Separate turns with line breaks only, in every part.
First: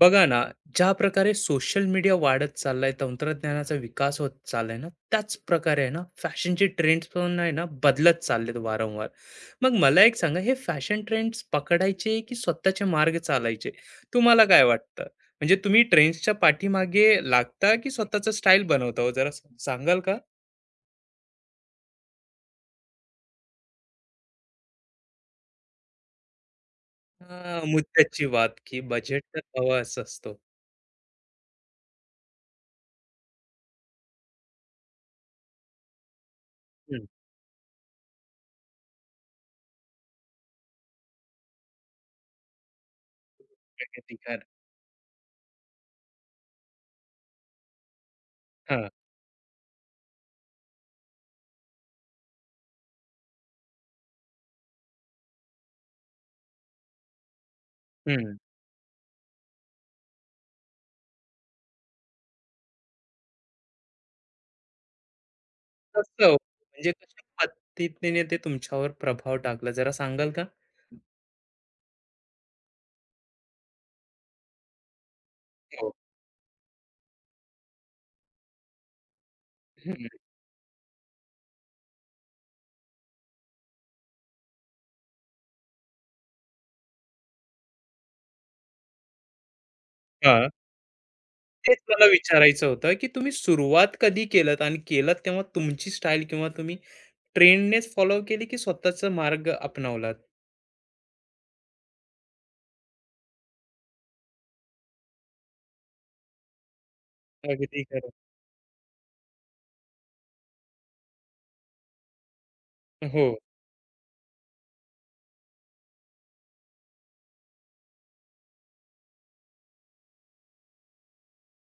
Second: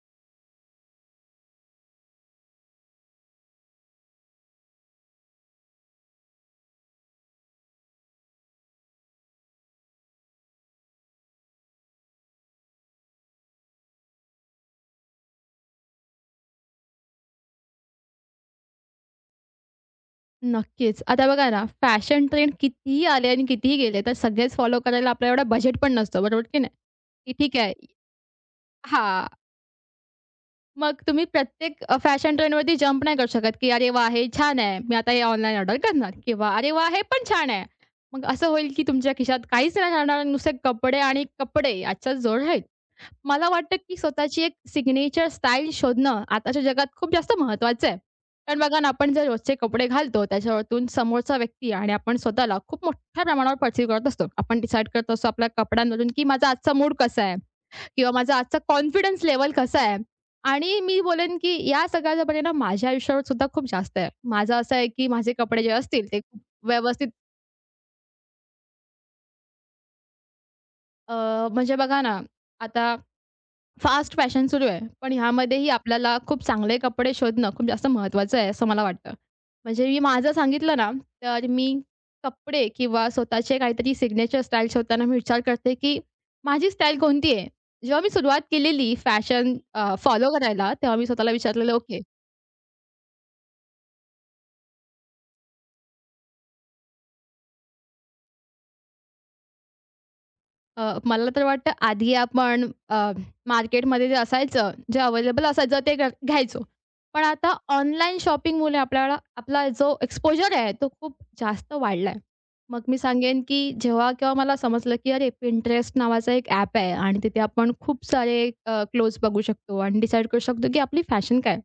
बघा ना, ज्या प्रकारे सोशल मीडिया वाढत चाललाय, तंत्रज्ञानाचा विकास होत चाललाय ना, त्याच प्रकारे आहे ना फॅशनचे ट्रेंड्स पण आहे ना, बदलत चाललेत वारंवार. मग मला एक सांगा, हे फॅशन ट्रेंड्स पकडायचे की स्वतःचे मार्ग चालायचे? तुम्हाला काय वाटतं? म्हणजे तुम्ही ट्रेंड्सच्या पाठीमागे लागता की स्वतःचा स्टाईल बनवता? हो जरा सांगाल का?
नक्कीच. आता बघा ना, फॅशन ट्रेंड कितीही आले आणि कितीही गेले, तर सगळेच फॉलो करायला आपला एवढा बजेट पण नसतो, बरोबर की नाही? की ठीक
हा,
आहे
मुद्द्याची बात, की बजेट
हां.
तर हवा असतो.
मग तुम्ही प्रत्येक फॅशन ट्रेंडवरती जंप नाही करू शकत, की "अरे वाह! हे छान आहे, मी आता हे ऑनलाईन ऑर्डर करणार" किंवा "अरे वाह! हे
हम्म,
पण छान आहे." मग असं होईल की तुमच्या खिशात काहीच नाही राहणार, नुसते कपडे आणि कपडे याचाच जोर राहील. मला वाटतं,
ठीक
की
आहे, ठीक आहे.
स्वतःची एक सिग्नेचर स्टाईल शोधणं आताच्या जगात खूप जास्त महत्त्वाचं आहे. कारण
हा.
बघा ना, आपण जे रोजचे कपडे घालतो, त्याच्यावरतून समोरचा व्यक्ती आणि आपण स्वतःला खूप मोठ्या प्रमाणावर परसीव्ह करत असतो. आपण डिसाईड करत असतो आपल्या कपड्यांवरून, की माझा आजचा मूड कसा आहे किंवा
हम्म.
माझा आजचा कॉन्फिडन्स लेव्हल कसा आहे. आणि मी बोलेन, की या सगळ्याचा परिणाम माझ्या आयुष्यावर सुद्धा खूप जास्त आहे. माझं असं आहे, की माझे कपडे जे असतील ते
कसं हो?
खूप
म्हणजे
व्यवस्थित
कशा पद्धतीने ते तुमच्यावर प्रभाव टाकला जरा सांगाल का?
अ, म्हणजे बघा ना, आता फास्ट फॅशन सुरू आहे. पण ह्यामध्येही
हो.
आपल्याला खूप चांगले कपडे शोधणं खूप जास्त महत्त्वाचं आहे, असं मला वाटतं. म्हणजे मी
हं.
माझं सांगितलं ना, तर मी कपडे किंवा स्वतःचे काहीतरी सिग्नेचर स्टाईल शोधताना मी विचार करते, की माझी स्टाईल कोणती आहे? जेव्हा मी सुरुवात केलेली फॅशन फॉलो
हां.
करायला, तेव्हा मी स्वतःला विचारलेलं,
तेच
ओके
मला विचारायचं होतं, की तुम्ही सुरुवात कधी केलत आणि केलत तेव्हा तुमची स्टाईल किंवा तुम्ही ट्रेंडनेच फॉलो केली, की स्वतःचा मार्ग अपनावलात?
मला तर वाटतं आधी आपण मार्केटमध्ये जे असायचं, जे अवेलेबल असायचं ते घ्यायचो. पण आता
अगदी खरं.
ऑनलाईन शॉपिंगमुळे आपल्याला आपला जो एक्सपोजर आहे तो खूप जास्त वाढलाय. मग मी
हो.
सांगेन, की जेव्हा केव्हा मला समजलं, की अरे Pinterest नावाचा एक ॲप आहे आणि तिथे आपण खूप सारे बघू शकतो आणि डिसाईड करू शकतो, की आपली फॅशन काय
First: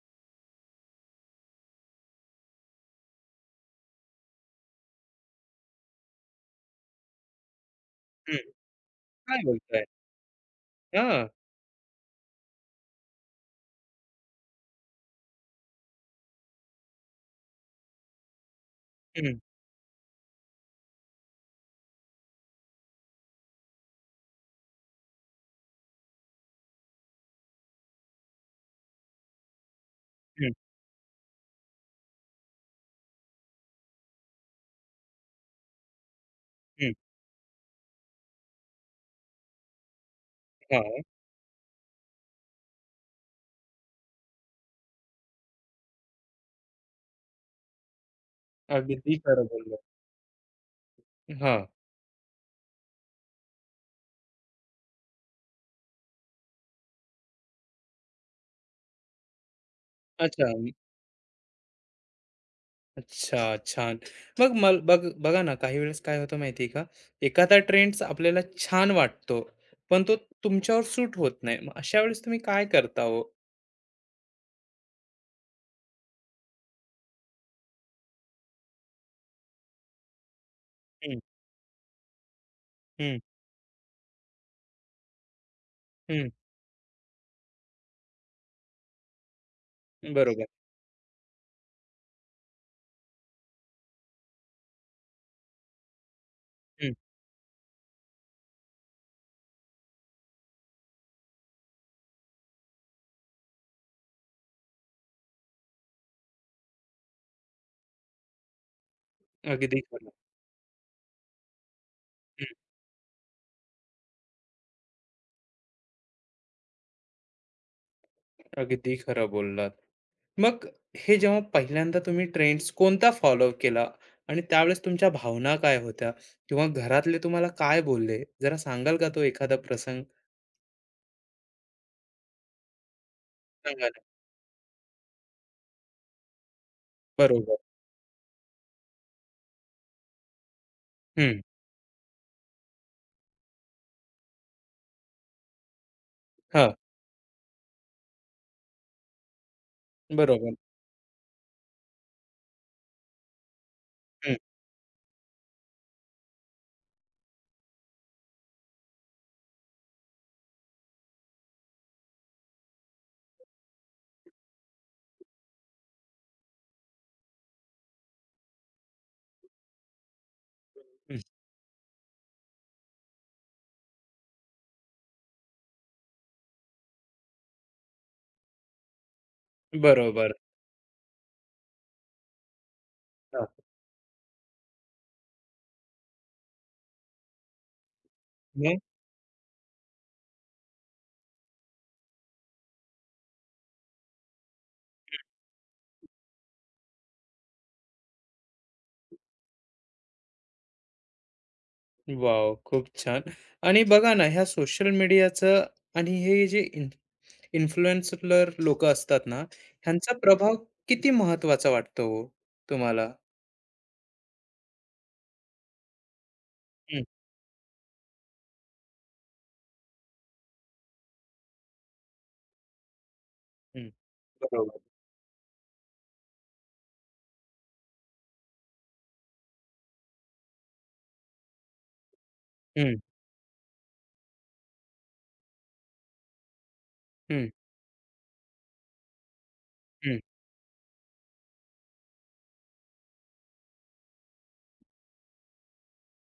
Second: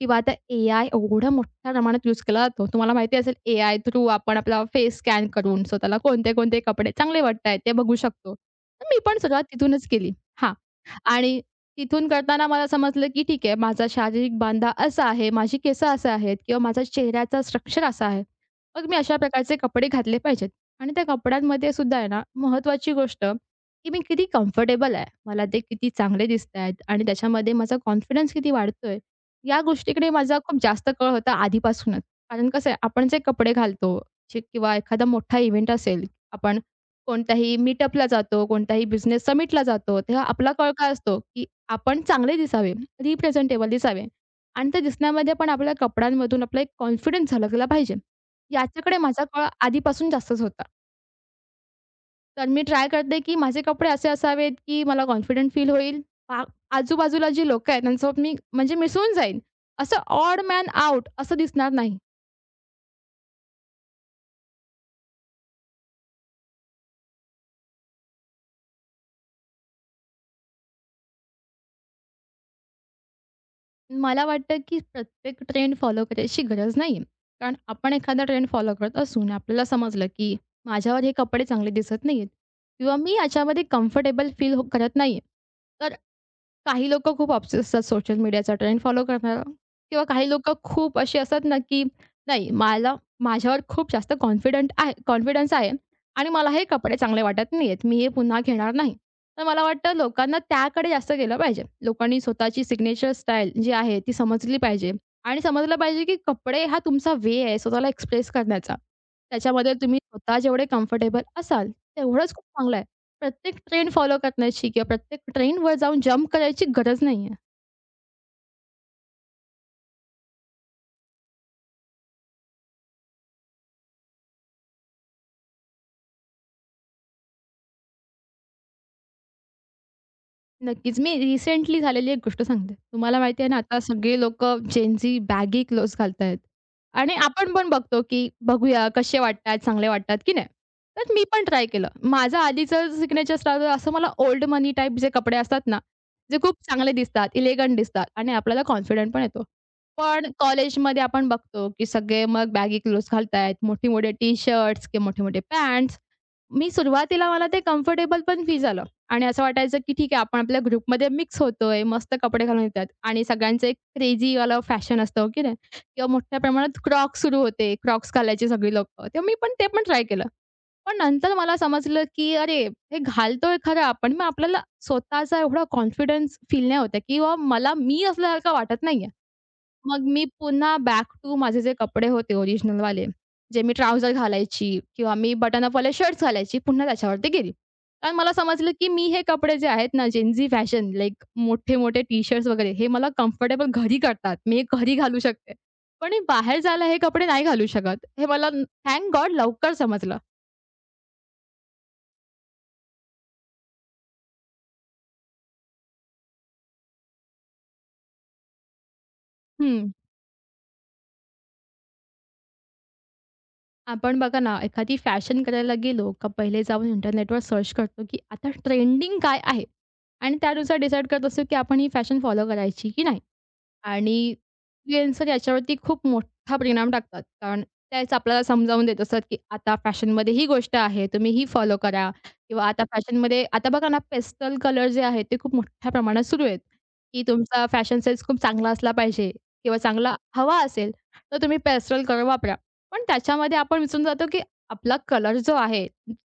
किंवा आता एआय एवढ्या मोठ्या प्रमाणात यूज केला जातो. तुम्हाला माहिती असेल एआय थ्रू आपण आपला फेस स्कॅन करून स्वतःला कोणते-कोणते कपडे चांगले वाटतायत ते बघू शकतो.
हं.
तर मी पण
काय
सुरुवात
बोलताय?
तिथूनच केली. हां.
हां.
आणि तिथून करताना मला समजलं, की ठीक आहे माझा शारीरिक बांधा असा आहे, माझी केसं असं आहेत किंवा माझा चेहऱ्याचा स्ट्रक्चर असा आहे. मग मी अशा
हं,
प्रकारचे कपडे घातले पाहिजेत. आणि त्या कपड्यांमध्ये सुद्धा आहे ना महत्त्वाची गोष्ट, की मी किती कम्फर्टेबल आहे. मला ते किती चांगले दिसतायत आणि त्याच्यामध्ये माझा कॉन्फिडन्स किती वाढतोय. या गोष्टीकडे माझा
हं,
खूप जास्त कल होता आधीपासूनच. कारण कसं आहे आपण जे कपडे घालतो, जे किंवा एखादा मोठा इव्हेंट असेल आपण
हं.
कोणत्याही मीटअपला जातो, कोणत्याही बिझनेस समिटला जातो, तेव्हा आपला कल काय
हां.
असतो, की आपण चांगले दिसावे, रिप्रेझेंटेबल दिसावे आणि ते दिसण्यामध्ये पण आपल्या कपड्यांमधून आपला एक कॉन्फिडन्स झलकला पाहिजे. याच्याकडे
अगदी
माझा
खरं
कल
बोललात.
आधीपासून जास्तच होता.
हां.
तर मी ट्राय करते, की माझे कपडे असे असावेत, की मला कॉन्फिडंट फील होईल. आ आजूबाजूला जी लोकं आहेत त्यांच्यासोबत मी म्हणजे मिसळून जाईन. असं ऑड
अच्छा.
मॅन आउट असं दिसणार नाही.
अच्छा, छान. मग मल बघ बघा ना, काही वेळेस काय होतं माहिती आहे का, एखादा ट्रेंड्स आपल्याला छान वाटतो, पण तो तुमच्यावर सूट होत नाही. मग अशा वेळेस तुम्ही काय करता हो?
मला वाटतं की प्रत्येक ट्रेंड फॉलो करायची गरज नाही. कारण आपण एखादा ट्रेंड फॉलो करत असू आणि आपल्याला समजलं की माझ्यावर हे
हं,
कपडे चांगले दिसत नाहीयेत किंवा मी
हं,
याच्यामध्ये कम्फर्टेबल फील हो करत नाहीये. तर
हं.
काही लोकं खूप ऑब्सेस असतात सोशल मीडियाचा ट्रेंड फॉलो करणारा किंवा काही
बरोबर.
लोकं खूप अशी असतात ना, की नाही मला माझ्यावर खूप जास्त कॉन्फिडंट आहे कॉन्फिडन्स आहे आणि मला हे
हं.
कपडे चांगले वाटत नाहीयेत. मी हे पुन्हा घेणार नाही. तर मला वाटतं लोकांना त्याकडे जास्त गेलं पाहिजे. लोकांनी स्वतःची सिग्नेचर स्टाईल जी आहे ती समजली पाहिजे आणि समजलं पाहिजे, की कपडे हा तुमचा वे आहे स्वतःला एक्सप्रेस करण्याचा. त्याच्यामध्ये
अगदी
तुम्ही
खरं.
स्वतः जेवढे कम्फर्टेबल असाल, तेवढंच खूप
हं.
चांगलं आहे. प्रत्येक ट्रेंड फॉलो करण्याची किंवा प्रत्येक ट्रेंडवर जाऊन जंप करायची गरज नाही
अगदी खरं बोललात. मग हे जेव्हा पहिल्यांदा तुम्ही ट्रेंड्स कोणता फॉलो केला आणि त्यावेळेस तुमच्या भावना काय होत्या किंवा घरातले तुम्हाला काय बोलले? जरा सांगाल का तो एखादा प्रसंग?
नक्कीच. मी रिसेंटली झालेली एक गोष्ट सांगते. तुम्हाला माहिती आहे ना, आता
सांगा ना.
सगळे लोकं जेनझी बॅगी क्लोथ्स घालतायत आणि आपण
बरोबर.
पण बघतो, की बघूया कसे वाटतात, चांगले वाटतात की नाही. तर मी
हं.
पण ट्राय केलं. माझं आधीचं सिग्नेचर स्टाईल असं मला ओल्ड मनी टाइप जे कपडे असतात ना, जे खूप
हां.
चांगले दिसतात, एलिगंट दिसतात आणि आपल्याला कॉन्फिडंट पण येतो. पण
बरोबर.
कॉलेजमध्ये आपण बघतो, की सगळे मग बॅगी क्लोथ्स घालतायत, मोठे-मोठे
हं,
टी-शर्ट्स किंवा मोठे-मोठे पॅन्ट्स. मी सुरुवातीला मला ते कम्फर्टेबल पण फील झालं. आणि असं वाटायचं, की ठीक आहे आपण आपल्या ग्रुपमध्ये मिक्स होतोय, मस्त कपडे घालून येतात आणि सगळ्यांचं एक क्रेझीवाला फॅशन असतं, हो की नाही? किंवा मोठ्या प्रमाणात क्रॉक्स सुरू होते. क्रॉक्स घालायची सगळी लोकं. तेव्हा मी पण ते पण ट्राय केलं. पण
हं.
नंतर मला समजलं, की अरे, हे घालतोय खरं आपण, मग आपल्याला स्वतःचा एवढा कॉन्फिडन्स फील नाही होत किंवा मला मी असल्यासारखं वाटत नाहीये. मग मी
बरोबर.
पुन्हा बॅक टू माझे जे कपडे होते ओरिजिनल वाले
हां.
जे मी ट्राउझर घालायची किंवा मी बटन अपवाले शर्ट्स घालायची, पुन्हा त्याच्यावरती गेली. कारण मला समजलं,
मग?
की मी हे कपडे जे आहेत ना, जेनझी फॅशन लाइक मोठे-मोठे टी-शर्ट्स वगैरे हे मला कम्फर्टेबल घरी करतात. मी हे घरी घालू शकते. पण मी बाहेर जायला हे कपडे नाही घालू शकत. हे मला थँक गॉड लवकर समजलं.
वॉव! खूप छान. आणि बघा ना, ह्या सोशल मीडियाचं आणि हे जे इन्फ्लुएन्सर लोकं असतात ना, ह्यांचा प्रभाव किती महत्त्वाचा वाटतो हो तुम्हाला?
आपण बघा ना, एखादी फॅशन करायला गेलो का पहिले जाऊन
हं,
इंटरनेटवर सर्च करतो, की आता ट्रेंडिंग काय आहे? आणि त्यानुसार डिसाईड करत असतो, की आपण ही फॅशन फॉलो करायची की नाही.
हं.
आणि
बरोबर.
इन्फ्लुएन्सर याच्यावरती खूप मोठा परिणाम टाकतात. कारण तेच आपल्याला समजावून देत असतात, की आता फॅशनमध्ये ही गोष्ट आहे, तुम्ही ही फॉलो करा किंवा आता
हं,
फॅशनमध्ये आता बघा ना, पेस्टल कलर जे आहेत ते खूप मोठ्या प्रमाणात सुरू आहेत, की
हं,
तुमचा फॅशन सेन्स खूप चांगला असला पाहिजे किंवा चांगला
हं.
हवा असेल, तर तुम्ही पेस्टल कलर वापरा. पण त्याच्यामध्ये आपण विसरून जातो, की आपला कलर जो आहे,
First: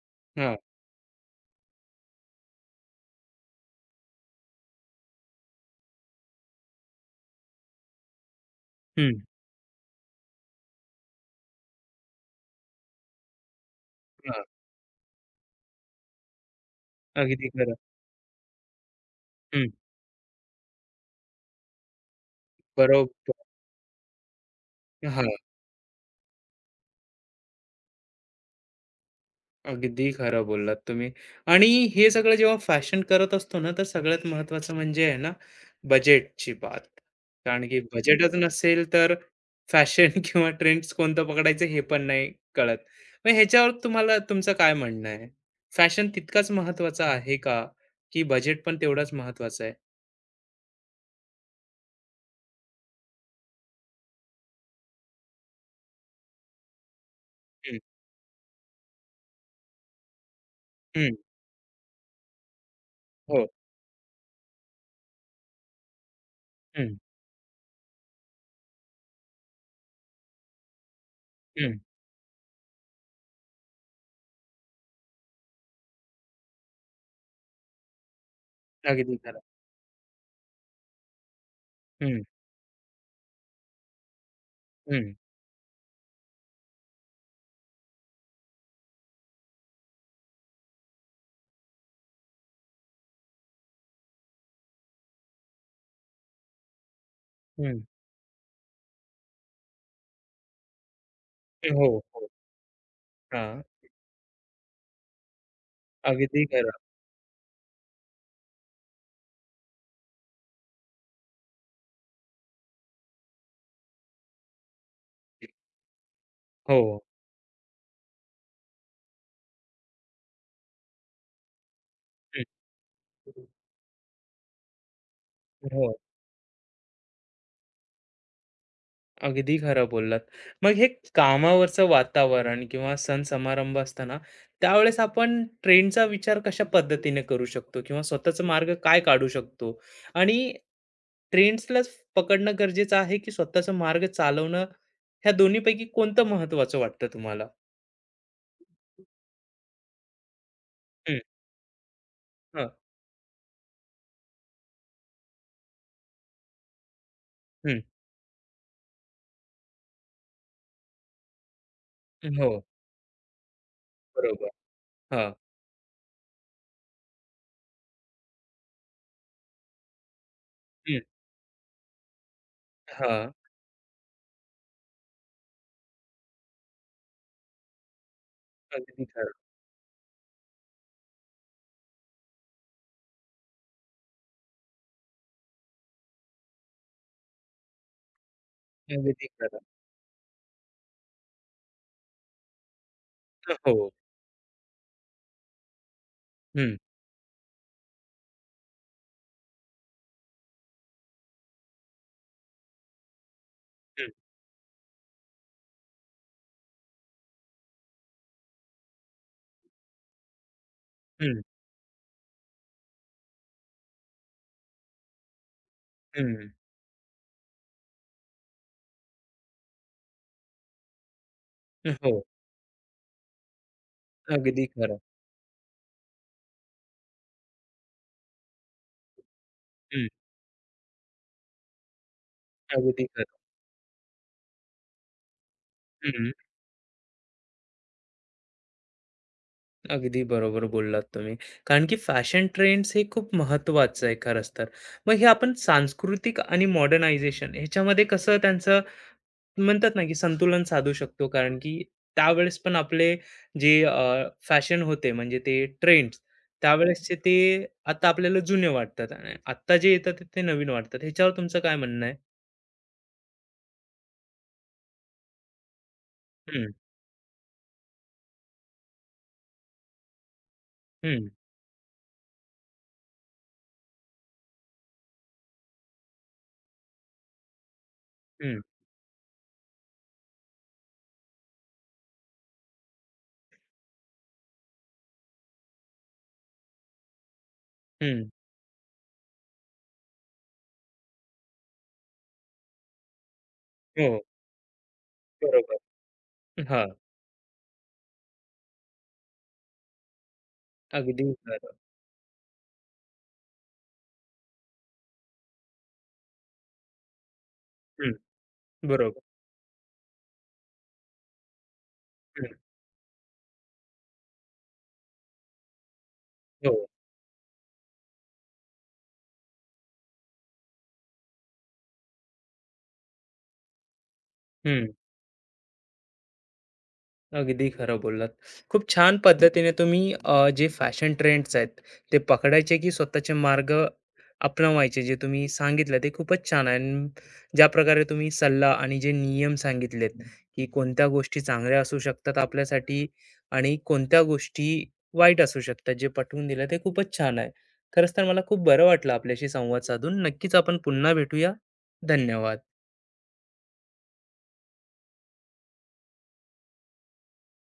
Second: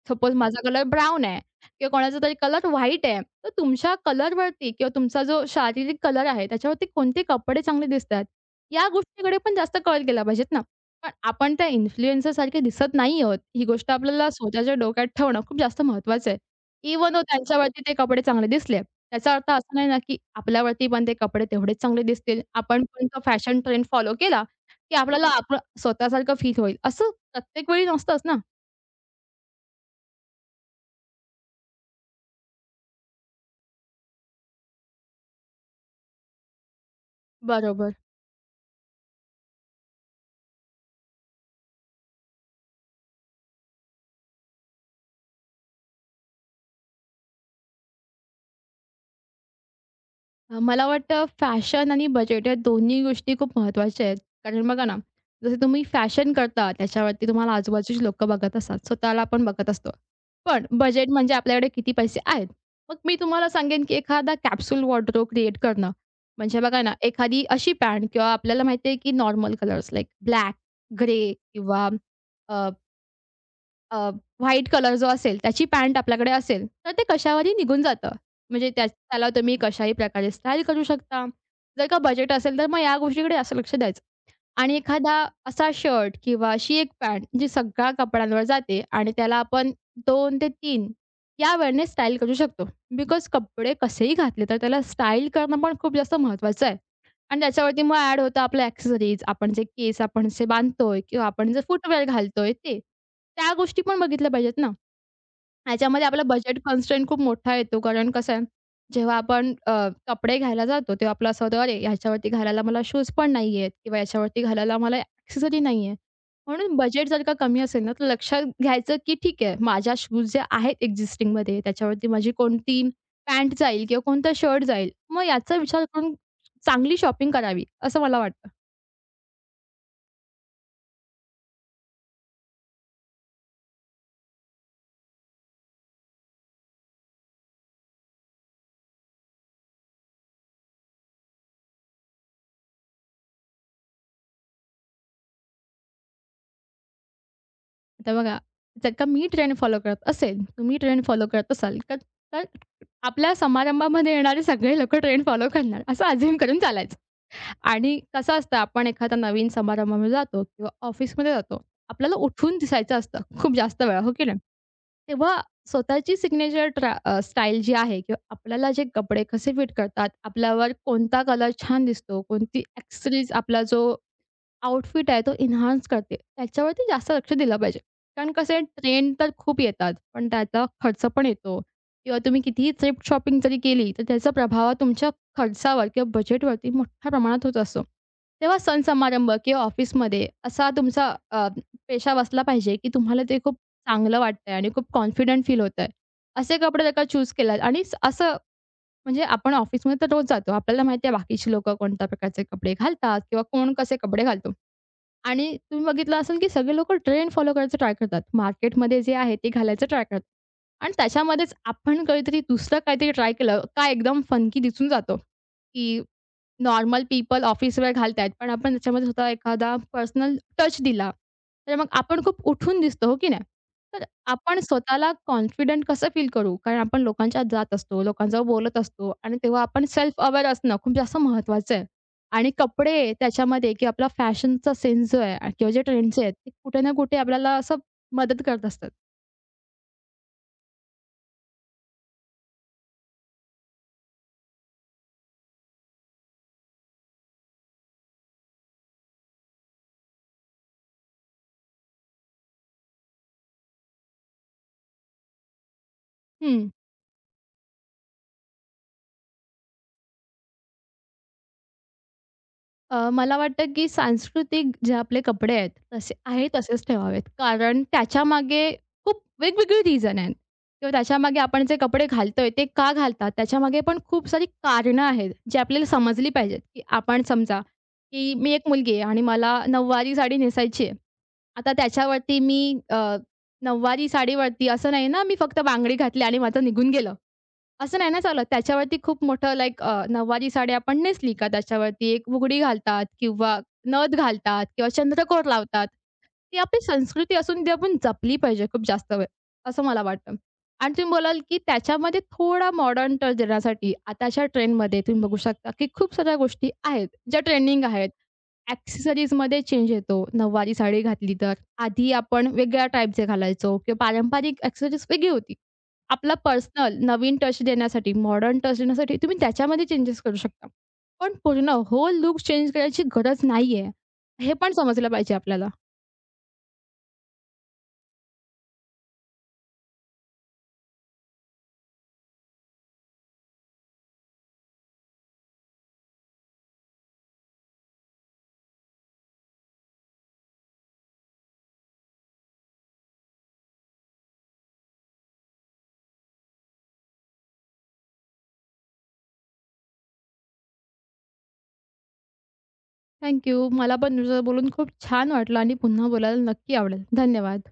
सपोज
हां,
माझा कलर ब्राउन आहे किंवा कोणाचा तरी कलर व्हाईट आहे. तर तुमच्या कलरवरती किंवा तुमचा जो शारीरिक कलर आहे, त्याच्यावरती कोणते कपडे चांगले दिसतात, या
हं.
गोष्टीकडे पण जास्त कल केला पाहिजेत ना. पण आपण त्या इन्फ्लुएन्सरसारखे दिसत नाही आहोत. ही गोष्ट आपल्याला
हां.
स्वतःच्या डोक्यात ठेवणं खूप जास्त महत्त्वाचं आहे. इव्हन
अगदी खरं.
त्यांच्यावरती ते कपडे चांगले दिसले. त्याचा अर्थ
हं.
असा नाही ना, की आपल्यावरती पण ते कपडे तेवढेच चांगले दिसतील. आपण पण तो
बरोबर.
फॅशन ट्रेंड फॉलो केला, की
हां.
आपल्याला आपलं स्वतःसारखं फील होईल. असं प्रत्येक वेळी नसतंच ना.
अगदी खरं बोललात तुम्ही. आणि हे सगळं जेव्हा फॅशन करत असतो ना, तर सगळ्यात महत्त्वाचं म्हणजे आहे ना, बजेटची बात. कारण की
बरोबर.
बजेटच नसेल, तर फॅशन किंवा ट्रेंड्स कोणतं पकडायचं हे पण नाही कळत. मग ह्याच्यावर तुम्हाला तुमचं काय म्हणणं आहे? फॅशन तितकाच महत्त्वाचा आहे का? की बजेट पण तेवढाच महत्त्वाचं आहे?
मला वाटतं फॅशन आणि बजेट या दोन्ही गोष्टी खूप महत्त्वाच्या आहेत. कारण बघा ना, जसं तुम्ही फॅशन करता त्याच्यावरती तुम्हाला
हं,
आजूबाजूची लोकं बघत असतात. स्वतःला आपण बघत असतो. पण
हं,
बजेट म्हणजे आपल्याकडे किती पैसे आहेत. मग मी
हो,
तुम्हाला सांगेन, की एखादा कॅप्सूल वॉर्डरोब क्रिएट करणं. म्हणजे बघा ना,
हं,
एखादी अशी पॅन्ट किंवा आपल्याला माहिती आहे, की normal colours like black, grey
हं,
किंवा अ, व्हाईट कलर जो असेल त्याची पॅन्ट आपल्याकडे असेल, तर ते कशावरही निघून जातं. म्हणजे त्या
अगदी
त्याला
खरं.
तुम्ही कशाही प्रकारे स्टाईल करू शकता. जर का
हं,
बजेट असेल, तर मग या गोष्टीकडे असं लक्ष द्यायचं. आणि
हं,
एखादा असा शर्ट किंवा अशी एक पॅन्ट जी सगळ्या कपड्यांवर जाते आणि त्याला आपण 2 ते 3 या वेळेने स्टाईल करू शकतो. बिकॉज कपडे कसेही घातले, तर त्याला स्टाईल करणं पण खूप जास्त महत्त्वाचं आहे. आणि
हं,
त्याच्यावरती मग ॲड होतं आपलं ॲक्सेसरीज, आपण जे केस आपण असे बांधतोय किंवा आपण जे
हो,
फुटवेअर
हो.
घालतोय ते. त्या
हां,
गोष्टी पण बघितल्या पाहिजेत ना. ह्याच्यामध्ये आपला
अगदी
बजेट
खरं.
कन्स्ट्रेंट खूप मोठा येतो. कारण कसं आहे, जेव्हा आपण कपडे घ्यायला जातो, तेव्हा आपलं असं होतं, "अरे, ह्याच्यावरती घालायला मला शूज पण नाही आहेत किंवा याच्यावरती घालायला मला एक्सेसरी नाही आहे." म्हणून
हो,
बजेट जर का कमी असेल ना, तर लक्षात घ्यायचं की ठीक आहे, माझ्या शूज ज्या आहेत एक्झिस्टिंगमध्ये, त्याच्यावरती माझी
हं,
कोणती पॅन्ट जाईल किंवा कोणता शर्ट जाईल. मग याचा विचार
हो.
करून चांगली शॉपिंग करावी, असं मला वाटतं.
अगदी खरं बोललात. मग हे कामावरचं वातावरण किंवा सण समारंभ असताना त्यावेळेस आपण ट्रेंडचा विचार कशा पद्धतीने करू शकतो किंवा स्वतःचा मार्ग काय काढू शकतो? आणि ट्रेंड्सलाच पकडणं गरजेचं आहे, की स्वतःचा मार्ग चालवणं, ह्या दोन्हीपैकी कोणतं महत्त्वाचं वाटतं तुम्हाला?
आता बघा, जर का मी ट्रेंड फॉलो करत असेल, तुम्ही ट्रेंड
हं,
फॉलो करत असाल, तर तर
हं,
आपल्या समारंभामध्ये येणारे सगळे लोकं ट्रेंड फॉलो करणार, असं अझ्युम करून चालायचं.
हं.
आणि कसं असतं, आपण एखादा नवीन समारंभामध्ये जातो किंवा ऑफिसमध्ये जातो, आपल्याला
हो,
उठून दिसायचं असतं खूप जास्त वेळा, हो की नाही?
बरोबर. हां,
तेव्हा स्वतःची सिग्नेचर स्टाईल जी आहे किंवा आपल्याला जे कपडे कसे फिट करतात, आपल्यावर
हं,
कोणता कलर छान दिसतो, कोणती
हां.
ॲक्सेसरीज आपला जो आउटफिट आहे तो एन्हान्स करते. त्याच्यावरती जास्त लक्ष दिलं पाहिजे. कारण कसं आहे
अगदी
ट्रेंड तर
खरं,
खूप येतात, पण त्याचा खर्च पण येतो किंवा तुम्ही कितीही थ्रिफ्ट शॉपिंग जरी केली, तर त्याचा प्रभाव तुमच्या खर्चावर किंवा बजेटवरती मोठ्या प्रमाणात होत असतो. तेव्हा सण
अगदी
समारंभ किंवा
खरं.
ऑफिसमध्ये असा तुमचा पेशा बसला पाहिजे, की तुम्हाला ते खूप
हो,
चांगलं वाटतंय आणि खूप कॉन्फिडंट फील होतंय. असे
हं,
कपडे जर का चूज केलात आणि असं म्हणजे आपण ऑफिसमध्ये तर रोज जातो. आपल्याला माहिती आहे बाकीची लोकं कोणत्या प्रकारचे कपडे घालतात किंवा कोण कसे
हं,
कपडे घालतो. आणि तुम्ही बघितलं असेल, की सगळे लोकं ट्रेंड फॉलो करायचं ट्राय करतात. मार्केटमध्ये जे आहे ते घालायचं ट्राय करतात. आणि
हं,
त्याच्यामध्येच आपण काहीतरी दुसरं काहीतरी ट्राय केलं, का एकदम फंकी दिसून जातो, की
हं.
नॉर्मल पीपल ऑफिसवेअर घालतायत, पण आपण त्याच्यामध्ये स्वतः एखादा पर्सनल टच दिला, तर मग आपण
हो,
खूप उठून दिसतो, हो की नाही? तर आपण
अगदी खरं.
स्वतःला कॉन्फिडंट कसं फील करू? कारण आपण लोकांच्या आत जात असतो, लोकांजवळ बोलत असतो आणि तेव्हा आपण
हं,
सेल्फ अवेअर असणं खूप जास्त महत्त्वाचं आहे. आणि
अगदी
कपडे
खरं.
त्याच्यामध्ये किंवा आपला फॅशनचा सेन्स जो आहे आणि किंवा जे ट्रेंड्स आहेत, ते कुठे ना कुठे आपल्याला असं मदत करत असतात.
अगदी बरोबर बोललात तुम्ही. कारण की फॅशन ट्रेंड्स हे खूप महत्त्वाचं आहे खरंच तर. मग हे आपण सांस्कृतिक आणि मॉडर्नायझेशन ह्याच्यामध्ये कसं त्यांचं म्हणतात ना, की संतुलन साधू शकतो. कारण की त्यावेळेस पण आपले जे फॅशन होते, म्हणजे ते ट्रेंड्स
हं.
त्यावेळेसचे ते आता आपल्याला जुने वाटतात आणि आत्ता जे येतात ते ते नवीन वाटतात. ह्याच्यावर तुमचं काय म्हणणं आहे?
मला वाटतं की सांस्कृतिक जे आपले कपडे आहेत, तसे आहे
हं,
तसेच ठेवावेत. कारण त्याच्यामागे खूप वेगवेगळी रिझन आहेत किंवा
हं,
त्याच्यामागे आपण जे कपडे घालतोय, ते का घालतात? त्याच्यामागे पण खूप सारी कारणं आहेत, जी आपल्याला समजली पाहिजेत, की आपण समजा, की मी
हं,
एक मुलगी आहे आणि मला नऊवारी साडी नेसायची आहे. आता त्याच्यावरती मी नऊवारी साडीवरती असं नाही ना, मी फक्त बांगडी घातली आणि माझं निघून गेलं. असं नाही ना
हं.
चालत. त्याच्यावरती खूप मोठं लाइक साडी आपण नेसली का त्याच्यावरती एक फुगडी घालतात किंवा नथ
हो,
घालतात किंवा चंद्रकोर
बरोबर.
लावतात. ती आपली
हां,
संस्कृती असून ती आपण जपली पाहिजे खूप जास्त वेळ, असं मला वाटतं. आणि तुम्ही
अगदी
बोलाल की
खरं.
त्याच्यामध्ये थोडा मॉडर्न टच देण्यासाठी आताच्या ट्रेंडमध्ये तुम्ही बघू शकता की खूप साऱ्या गोष्टी आहेत, ज्या ट्रेंडिंग आहेत.
हं, बरोबर.
एक्सेसरीजमध्ये चेंज येतो. नऊवारी साडी घातली तर. आधी
हं,
आपण वेगळ्या टाइपचे घालायचो किंवा पारंपरिक एक्सेसरीज वेगळी होती. आपला
हो.
पर्सनल नवीन टच देण्यासाठी, मॉडर्न टच देण्यासाठी तुम्ही त्याच्यामध्ये चेंजेस करू शकता. पण पूर्ण होल लूक चेंज करायची गरज नाहीये, हे पण
हं.
समजलं पाहिजे आपल्याला.
अगदी खरं बोललात. खूप छान पद्धतीने तुम्ही जे फॅशन ट्रेंड्स आहेत, ते पकडायचे की स्वतःचे मार्ग अपनावायचे, जे तुम्ही सांगितलं ते खूपच छान आहे. अन् ज्या प्रकारे तुम्ही सल्ला आणि जे नियम सांगितलेत, की कोणत्या गोष्टी चांगल्या असू शकतात आपल्यासाठी आणि कोणत्या गोष्टी वाईट असू शकतात, जे पटवून दिलं ते खूपच छान आहे. खरंच तर मला खूप बरं वाटलं आपल्याशी संवाद साधून. नक्कीच आपण पुन्हा भेटूया. धन्यवाद.
Thank you. मला पण तुमच्यासोबत बोलून खूप छान वाटलं आणि पुन्हा बोलायला नक्की आवडेल. धन्यवाद.